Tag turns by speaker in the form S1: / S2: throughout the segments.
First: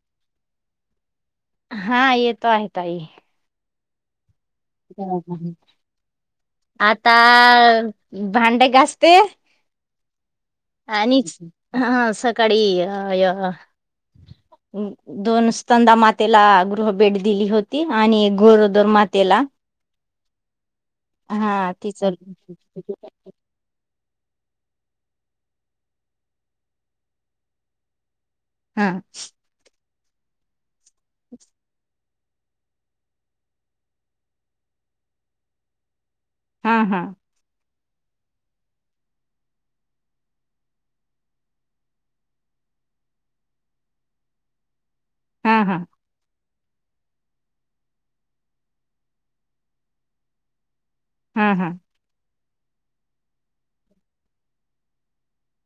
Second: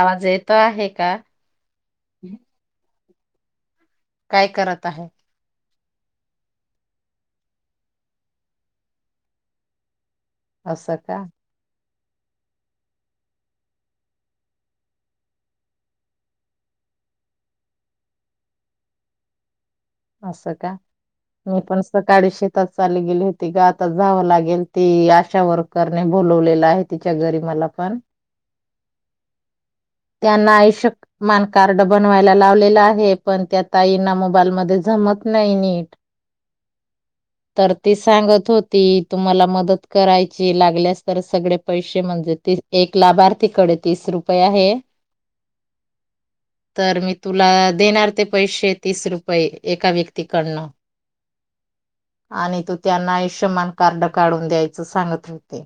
S1: आवाज येतो आहे का?
S2: हा येतो आहे ताई.
S1: काय करत आहे?
S2: हम हम. आता भांडे घासते.
S1: असं का?
S2: आणिच हा सकाळी अ दोन [unintelligible] मातेला गृह भेट दिली होती, आणि गोरदोर मातेला.
S1: असं का, मी
S2: हा
S1: पण
S2: तिच हा
S1: सकाळी शेतात चाली गेली होती ग आता जावं लागेल, ती आशा वर्करने बोलवलेलं आहे तिच्या घरी मला पण,
S2: हा
S1: त्यांना आयुष्यमान कार्ड बनवायला लावलेलं आहे, पण ते आता येईना मोबाईलमध्ये जमत नाही नीट.
S2: हा हा
S1: तर ती सांगत होती, तुम्हाला मदत करायची लागल्यास तर सगळे पैसे म्हणजे ते एक लाभार्थीकडे तीस रुपये आहे.
S2: हा हा
S1: तर मी तुला देणार ते पैसे तीस रुपये एका व्यक्तीकडनं.
S2: हम्म हम्म
S1: आणि तु त्यांना आयुष्यमान कार्ड काढून द्यायचं सांगत होते.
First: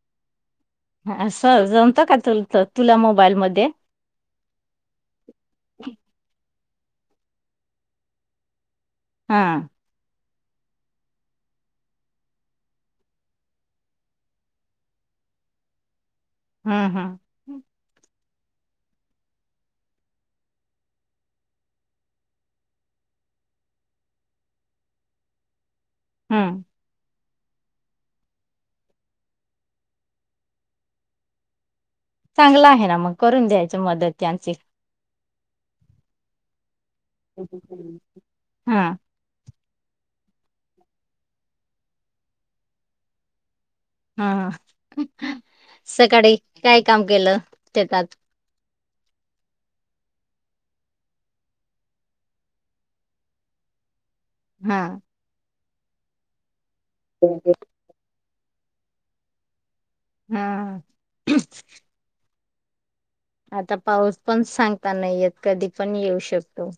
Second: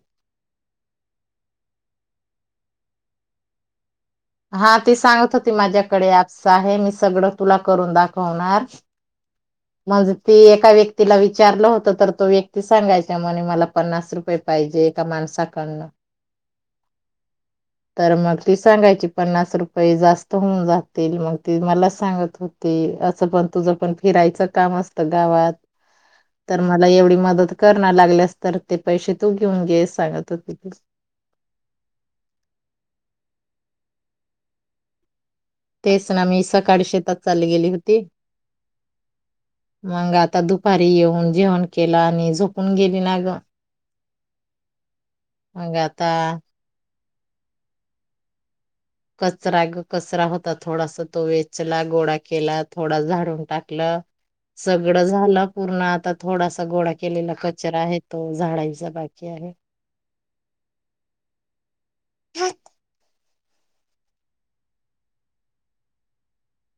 S2: ह असं जमतं का तु तुला मोबाईल मध्ये?
S1: हा ती सांगत होती, माझ्याकडे असं आहे मी सगळं तुला करून दाखवणार.
S2: हा
S1: म्हणजे ती एका व्यक्तीला विचारलं होतं, तर तो व्यक्ती सांगायचा म्हणे मला पन्नास रुपये पाहिजे एका माण सा कडनं
S2: हम् हम्
S1: तर मग ती सांगायची पन्नास रुपये जास्त होऊन जातील मग ती मला सांगत होती. तसं पण तुझं पण फिरायचं काम असतं गावात,
S2: हम्म
S1: तर मला एवढी मदत कर ना लागल्यास तर ते पैसे तू घेऊन घे असं सांगत होते ती.
S2: चांगला आहे ना मग, करून द्यायचं मदत त्यांची.
S1: तेच ना मी सकाळी शेतात चालली गेली होती.
S2: हा
S1: मग आता दुपारी येऊन जेवण केलं आणि झोपून गेली ना ग.
S2: हा ह,
S1: मग आता
S2: सकाळी काय काम केलं शेतात?
S1: कचरा कचरा होता थोडासा तो वेचला, गोळा केला, थोडा झाडून टाकलं.
S2: हा
S1: सगळं झालं पूर्ण आता थोडासा गोळा केलेला कचरा आहे तो झाडायचा बाकी आहे.
S2: हा
S1: [unintelligible]
S2: आता पाऊस पण सांगता नाही येत कधी पण येऊ शकतो.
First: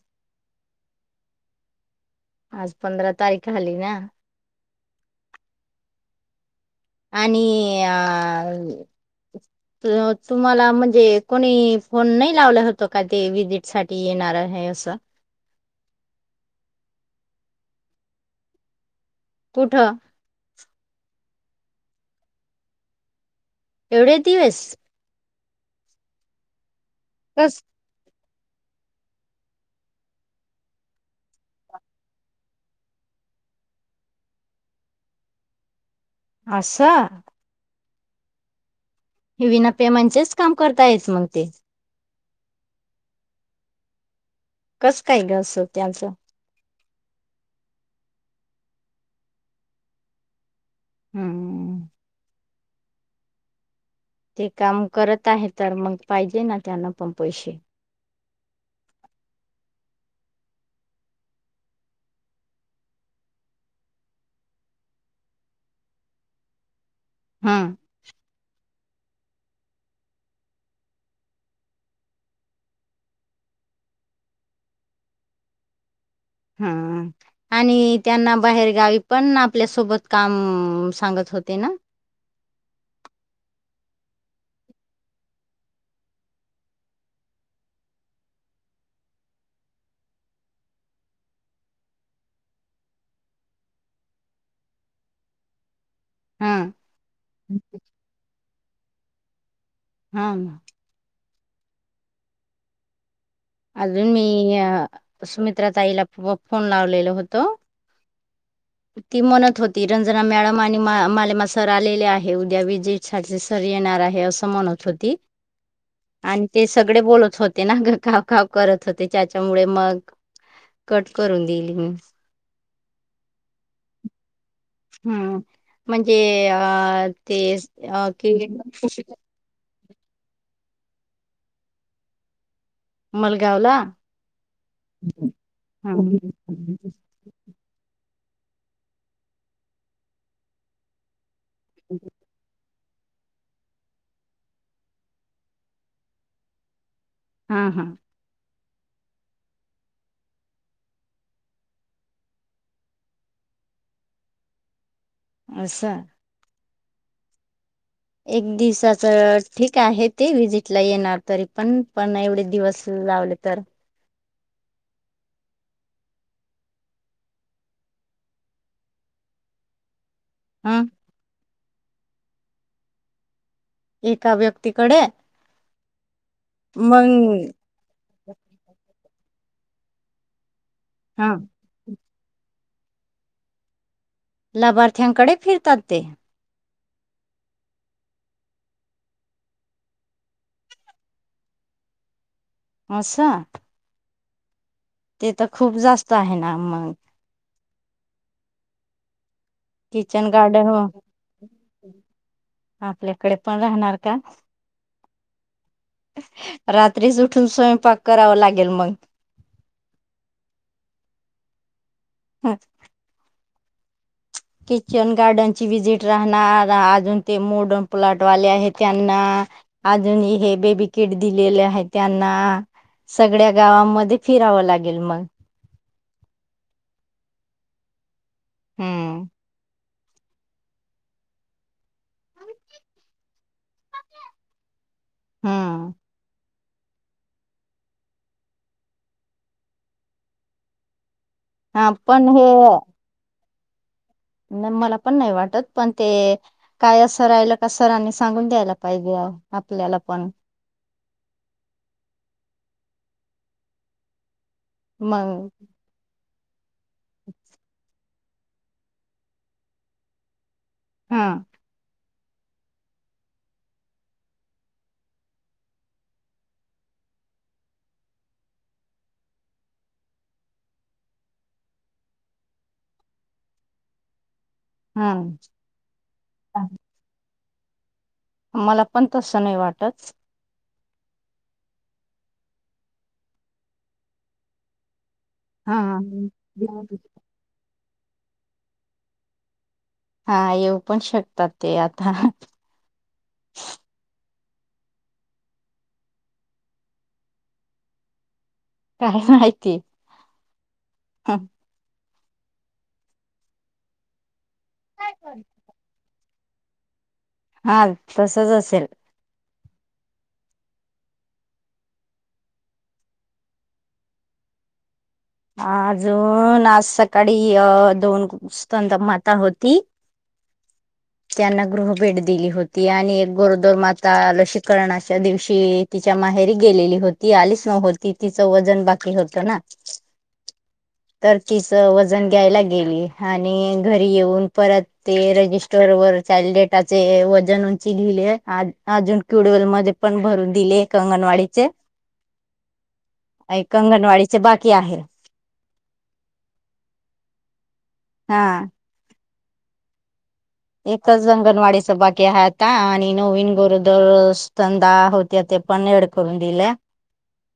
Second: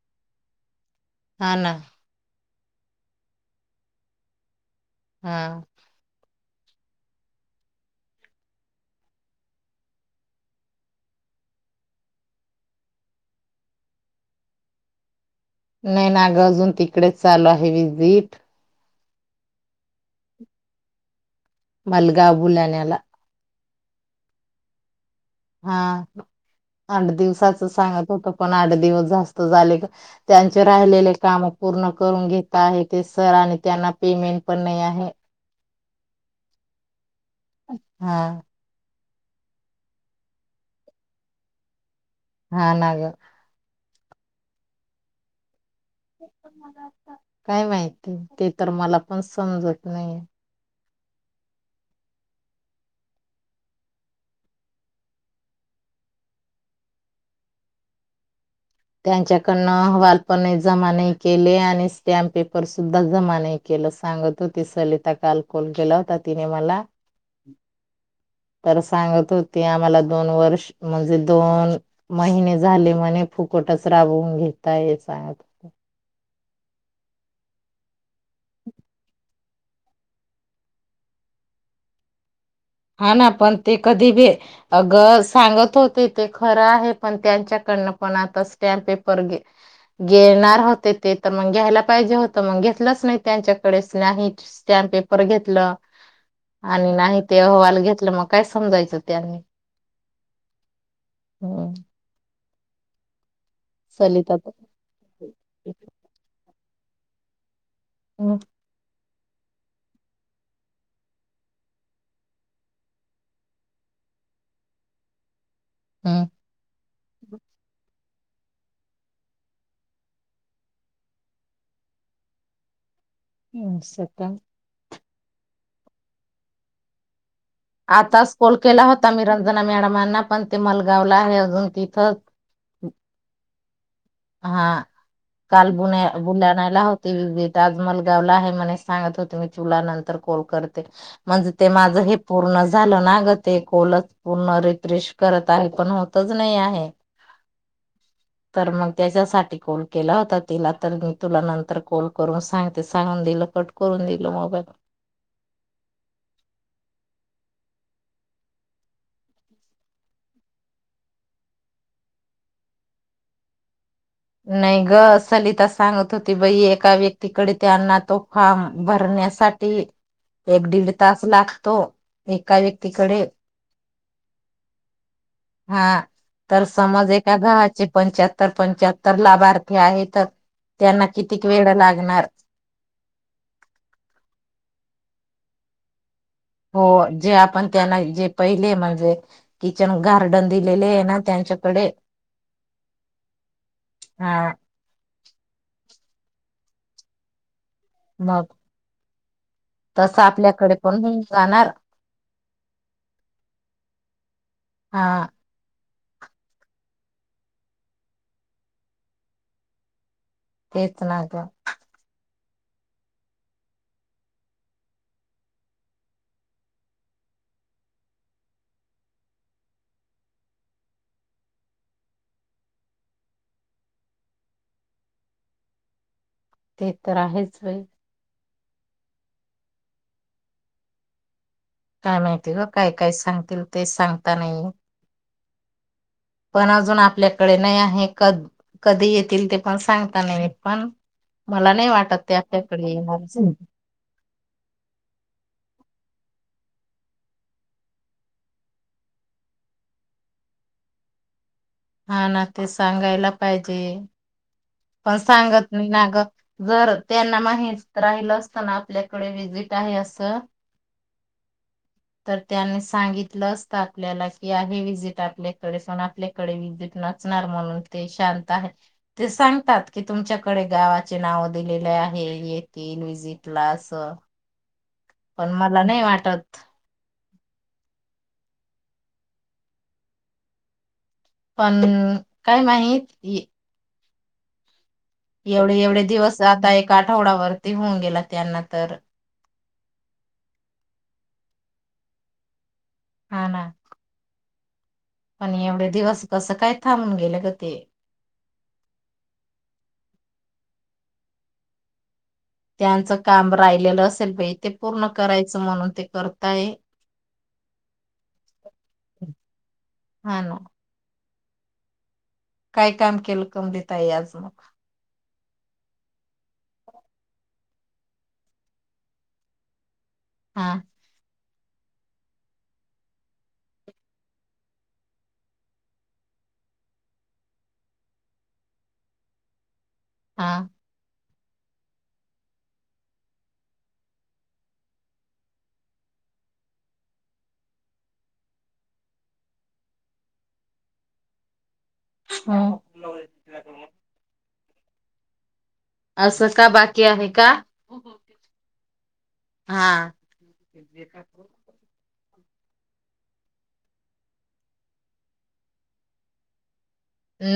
S1: हा ना.
S2: आज पंधरा तारीख आली ना?
S1: हा.
S2: आणि अ तुम्हाला म्हणजे कोणी फोन नाही लावला होतं का ते विजिट साठी येणार हे असं
S1: नाही ना अगं अजून तिकडेच चालू आहे व्हिसिट
S2: कुठं?
S1: मलगा बुलाण्याला
S2: एवढे दिवस...
S1: हा आठ
S2: कस
S1: दिवसाच सांगत होत... आठ दिवसत झा त्यां राहि काम पूर्ण करून घेता आहेत ते सर.. आणि त्यांना पेमेंट पण नाही आहे..
S2: आशा...
S1: ह...
S2: हे विनापेमांचेच काम करता येत मग ते..
S1: हा ना ग...
S2: कस काय ग असं.. त्यांचं
S1: काय माहिती ते तर मला पण समजत नाहीे..
S2: हम्म.... ते काम करत आहे तर मग पाहिजे ना त्यांना पण पैसे...
S1: त्यांच्याकडनं अहवालपण जमा नाही केले आणि स्टॅम्प पेपर सुद्धा जमा नाही केले.. सांगत होती सलिता काल कॉल गेला होता तिने मला...
S2: हम्म..
S1: तर सांगत होती आम्हाला दोन वर्ष म्हणजे दोन महिने झाले म्हणे... फुकटच राबवून घेतताय हे सांगत होत...
S2: हम आणि त्यांना बाहेर गावी पण आपल्यासोबत काम सांगत... होते ना..
S1: हा ना पण ते कधी भी अग सांगत होते ते खरं आहे पण त्यांच्या... कडनं पण आता स्टॅम्प पेपर घेणार होते ते घ्यायला पाहिजे होत मग... घेतलंच नाही त्यांच्याकडे नाही स्टॅम्प पेपर घेतलं
S2: हा
S1: आणि नाही... ते अहवाल घेतलं मग काय समजायचं त्यांनी...
S2: हा...
S1: हम्...
S2: अजून
S1: तर-
S2: मी सुमित्रा ताईला फोन लावलेलो होतो...
S1: हो...
S2: ती म्हणत होती रंजना मॅडम आणि मालेमा सर आलेले आहे उद्या विजय झाचे सर येणार... येणार आहे असं म्हणत होती आणि ते सगळे बोलत होते ना ग.. काम करत होते त्याच्यामुळे मग कट करून दिली मी....
S1: हम्म,
S2: हम् म्हणजे अ ते अ क...
S1: आताच कॉल केला होता मी रंजना मॅडमांना पण ते मलगावला आहे अजून तिथं..
S2: मलगाव ला...
S1: हा काल बुण्या
S2: हा
S1: बुलढाण्याला होती आज मलगाव नंदगावला आहे म्हणे सांगत होतो मी तुला नंतर कॉल करते म्हणजे ते माझं हे पूर्ण झालं ना ग ते खोलच पूर्ण रिफ्रेश करत आहे पण होतच नाही आहे..
S2: हा हा..
S1: तर मग... त्याच्यासाठी कॉल केला होता तिला तर मी तुला नंतर कॉल करून सांगते सांगून दिलं कट करून.. दिल मोबाईल..
S2: असा.. एक दिवसाच ठीक आहे ते विजिटला येणार तरी पण पण एवढे दिवस... लावली तर...
S1: नाही ग सलिता सांगत होती बाई एका व्यक्तीकडे त्यांना तो फॉर्म भरणार... साठी एक
S2: ह
S1: दीड तास लागतो एका व्यक्तीकडे..
S2: एका व्यक्तीकडे..
S1: हा तर
S2: मग
S1: समज एका गव्हाचे पंचाहत्तर पंचाहत्तर लाभार्थी आहेत... त्यांना
S2: हा
S1: कितीक वेळ लागणार
S2: लाभार्थ्यांकडे फिरतात ते...
S1: हो जे आपण त्यांना जे पहिले म्हणजे किचन गार्डन दिलेले आहे ना त्यांच्या. कडे
S2: आसा
S1: हा
S2: ताहे ना मग
S1: मग तस
S2: किचन गार्डन
S1: आपल्याकडे पण जाणार
S2: आपल्याकडे पण राहणार का?
S1: हा
S2: रात्रीच उठून स्वयंपाक करावा लागेल मग
S1: तेच ना ग
S2: हम् किचन गार्डन ची विजिट राहणार अजून ते मोडर्न प्लॉट वाले आहेत त्यांना अजून हे बेबी किट दिलेले आहे त्यांना सगळ्या गावमध्ये फिरावं लागेल मग.
S1: ते तर आहेच होय.
S2: हम्म
S1: काय माहिती ग काय काय सांगतील तेच सांगता नाही
S2: हम्म
S1: पण अजून आपल्याकडे नाही आहे क कधी येतील ते पण सांगताना पण मला नाही
S2: हा
S1: वाटत
S2: पण
S1: ते आपल्याकडे येणार
S2: नाही मला पण नाही वाटत पण ते काय अस सर राहिलं का सरांनी सांगून द्यायला पाहिजे. आपल्याला पण
S1: हा ना ते सांगायला पाहिजे पण
S2: मग
S1: सांगत नाही ना ग जर त्यांना माहीत राहिलं असताना आपल्याकडे विज्हिट आहे असं
S2: हा
S1: तर त्यांनी सांगितलं असतं आपल्याला की आहे विजिट आपल्याकडे आपल्याकडे विजिट नचणार म्हणून ते शांत आहे ते सांग तात की तुमच्याकडे गावाचे नाव दिलेले आहे येथील विजिटला अस
S2: हा
S1: पण मला नाही वाटत
S2: मला पण तसं नाही वाटत.
S1: पण काय माहित? एवढे
S2: हा
S1: एवढे दिवस आता एका आठवडावरती होऊन गेला त्यांना तर
S2: हा येऊ पण शकतात ते आता
S1: हा ना पण एवढे दिवस कसं काय थांबून गेले ग ते
S2: काय माहिती? हा
S1: त्यांचं काम राहिलेलं असेल पई ते पूर्ण करायचं म्हणून ते करताय
S2: हा तसच असेल.
S1: हा ना. काय काम केलं कमलीताई आज मग?
S2: अजून आज सकाळी अ दोन स्तनदा माता होती
S1: हा
S2: त्यांना गृह भेट दिली होती आणि एक गोरदोर माता लशीकरणाच्या दिवशी तिच्या हे गेलेली होती आलीच न होती तिच वजन बाकी होत ना
S1: हा
S2: तर तिच वजन घ्यायला गेली आणि घरी येऊन परत ते रजिस्टोर व चा डेट वजन उंची लिहिले अजून क्युडल मध्ये पण भर दिले. अंगणवाडीचे
S1: हो.
S2: अंगणवाडीचे बाकी आहे.
S1: असं का बाकी आहे का
S2: हा
S1: हा.
S2: एकच अंगणवाडीचं बा ते हा ता आणि नवीन गोरदर स्तनदा होत्या त्या पण ऐड करून दिल्या.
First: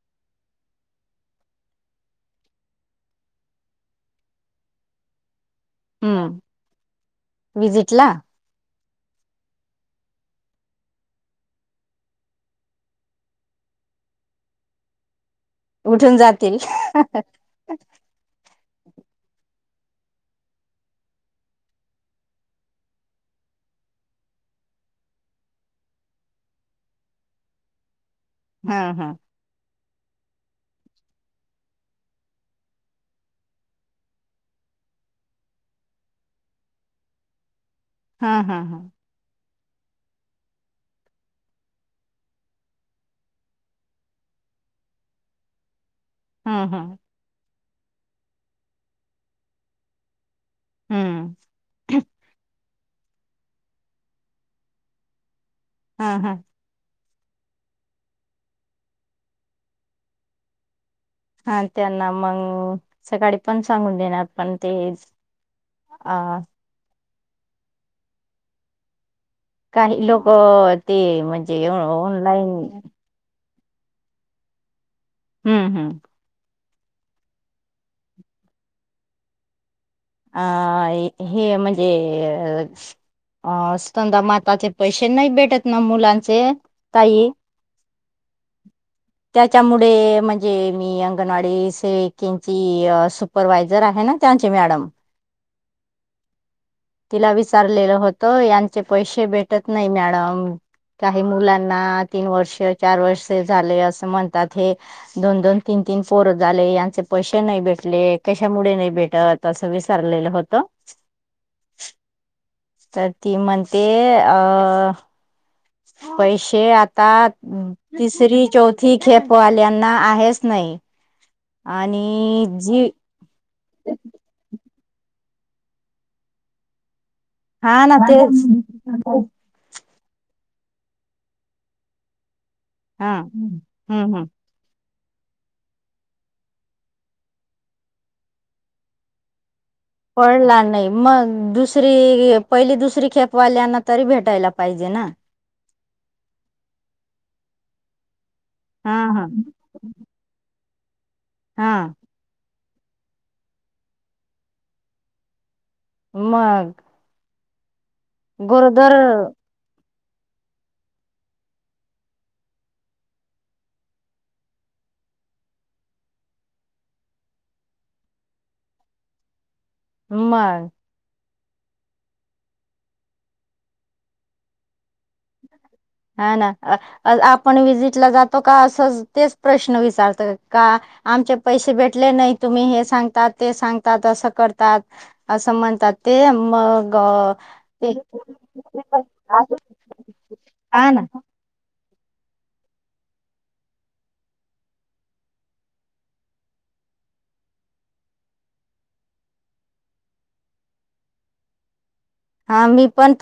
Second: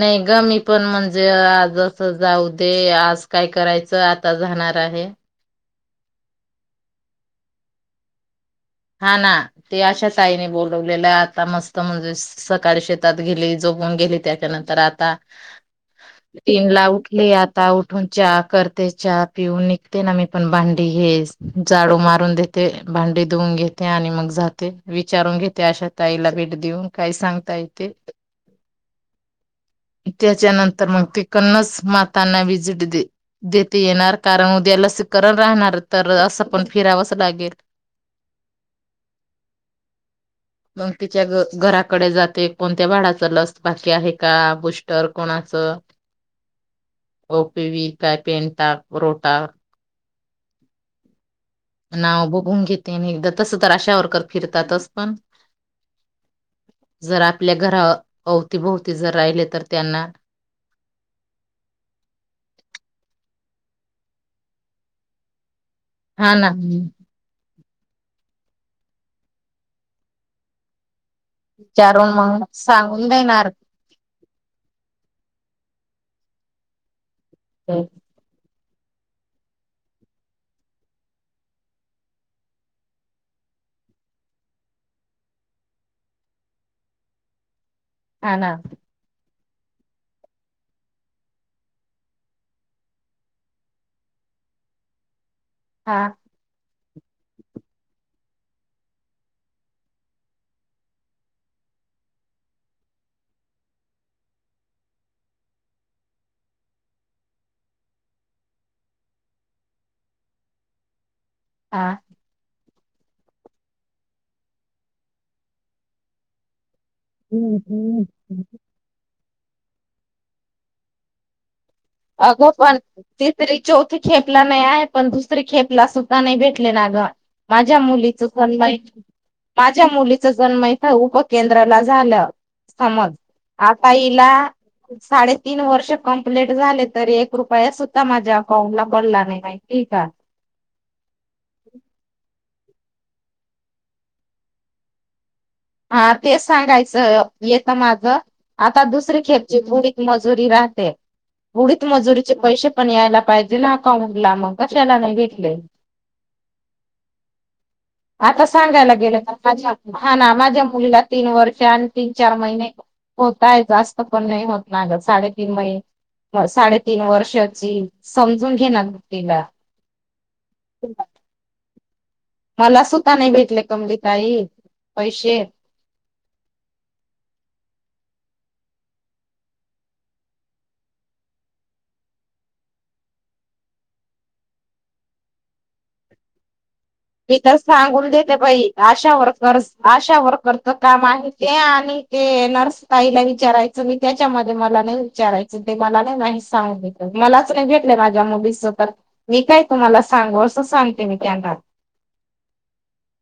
S1: नई ग मी पण म्हणजे आजं असं जाऊ दे आज काय करायचं आता झा नार आहे.
S2: हम्म विजिट ला
S1: हा ना ते अशा ताईने बोलवलेलं आता मस्त म्हणजे सकाळी शेतात गेली जो होऊन गेली त्याच्यानंतर आता
S2: उठून जातील
S1: तीन ला
S2: हा
S1: उठली आता उठून च्या कर. ते हा पिऊन निघते ना मी पण भांडी हे जाडू मारून देते भांडी धूऊन घे ते आणि मग जाते विचारून घेते अशात ताईला भेट देऊन काय सांगताय ते.
S2: हां हां.
S1: त्याच्यानंतर मग ते कन्नस मातांना व्हिजिट दे देेते येणार कारण उद्या लसीकरण राहणार तर असं पण फिरावंच लागेल.
S2: हां हां हां.
S1: मग तिच्या घ घराकडे जाते कोणत्या भाडाच लस बाकी आहे का बुस्टर कोन नाचं.
S2: हं हं.
S1: [unintelligible]
S2: हम्म.
S1: नाव बघून घेते आणि एकदा तस तर आशा वरकर फिरतातच पण
S2: हा हा
S1: जर आपल्या घरा अवतीभोवती जर राहिले तर त्यांना
S2: हा त्यांना मंग सकाळी पण सांगून देणार पण ते
S1: हा
S2: अ
S1: ना.
S2: काही लोक ते म्हणजे
S1: विचारून मग
S2: ऑनलाईन
S1: सांगून देणार
S2: हम्म हम्म.
S1: [unintelligible]
S2: आय हे म्हणजे अ अ स्तनदा माताचे पैसे नाही भेटत ना मुलांचे ताई?
S1: हा ना.
S2: त्याच्या मुडे म्हणजे मी अंगणवाडी सेविकेंची सुप्रवायझर आहे ना. त्यांच्या मॅडम
S1: हा.
S2: तिला विचारलेलं होतं यांचे पैसे भेटत नाही मॅडम. काही मुलांना तीन वर्ष चार वर्ष झाले असं म्हणतात हे दोन दोन तीन तीन पोर झाले यांचे पैसे नाही भेटले. कशामुळे नाही भेटत असं विचारलेलं होतं. [unintelligible]
S1: हा.
S2: तर ती म्हणतेअ पैसे आत ता तिसरी चौथी [unintelligible] वाल्यांना आलेच नाही आणि
S1: अगं पण
S2: जी
S1: तिसरी चौथी खेप ला नाही आहेत. पण दुसरी खेप ला स्वता नाही भेटले ना ग. माझ्या
S2: हा ना
S1: मुलीचं
S2: तेच
S1: पण बाई, माझ्या मुली च पण नई का उपकेंद्राला झालं होम
S2: हा
S1: वर्क
S2: हम्म
S1: आता
S2: हम्म
S1: हिला साडेतीन वर्ष कम्प्लिट झाले तरी पण एक रुपया सुद्धा माझ्या अकाउंटला पडला नाही मई.
S2: पडला नाही मग दुसरी अ पहिली दुसरी खेप वाल्यांना तरी भेटायला पाहिजे ना.
S1: हा तेच सांगायचं इयत्ता माझं आता
S2: हा
S1: दुसरी
S2: हा
S1: खेप जी बुडीत मजुरी राहते. बुडीत
S2: हा
S1: मजुरीचे पैसे पण यायला पाहिजे ना अकाउंटला म कशाला नाही घेतले.
S2: मग. गरोदर
S1: [unintelligible] [unintelligible] [unintelligible] [unintelligible]
S2: [unintelligible] [unintelligible] [unintelligible]
S1: [unintelligible]
S2: ते म. हा ना
S1: [unintelligible] [unintelligible] [unintelligible]
S2: [unintelligible] [unintelligible] विषयी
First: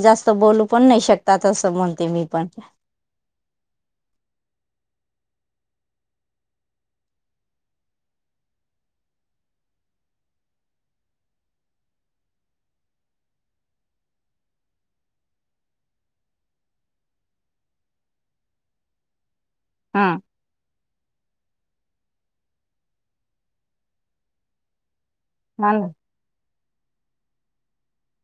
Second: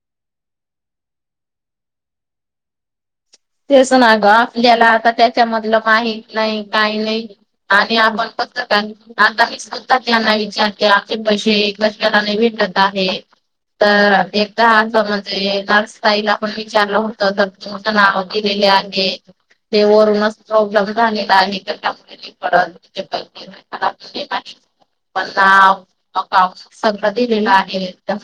S2: जास्त बोलू पण नाही शकतात असं म्हणते मी पण.
S1: तेच ना ग आपल्याला आता त्याच्यामधलं माहीत नाही काही नाही. आणि आपण पत का आता मी स्तात त्यांना विचारते आमचे पैसे एकदाला नाही भेट कर आहे तर एकदा हा म्हणजे नतााईल आपण विचारलं होत तर तुमचं नाव दिलेले आहे ते
S2: हा
S1: वरुून प्रॉब्लेम प प
S2: हा ना.
S1: पण सगळं दिलेलं आहे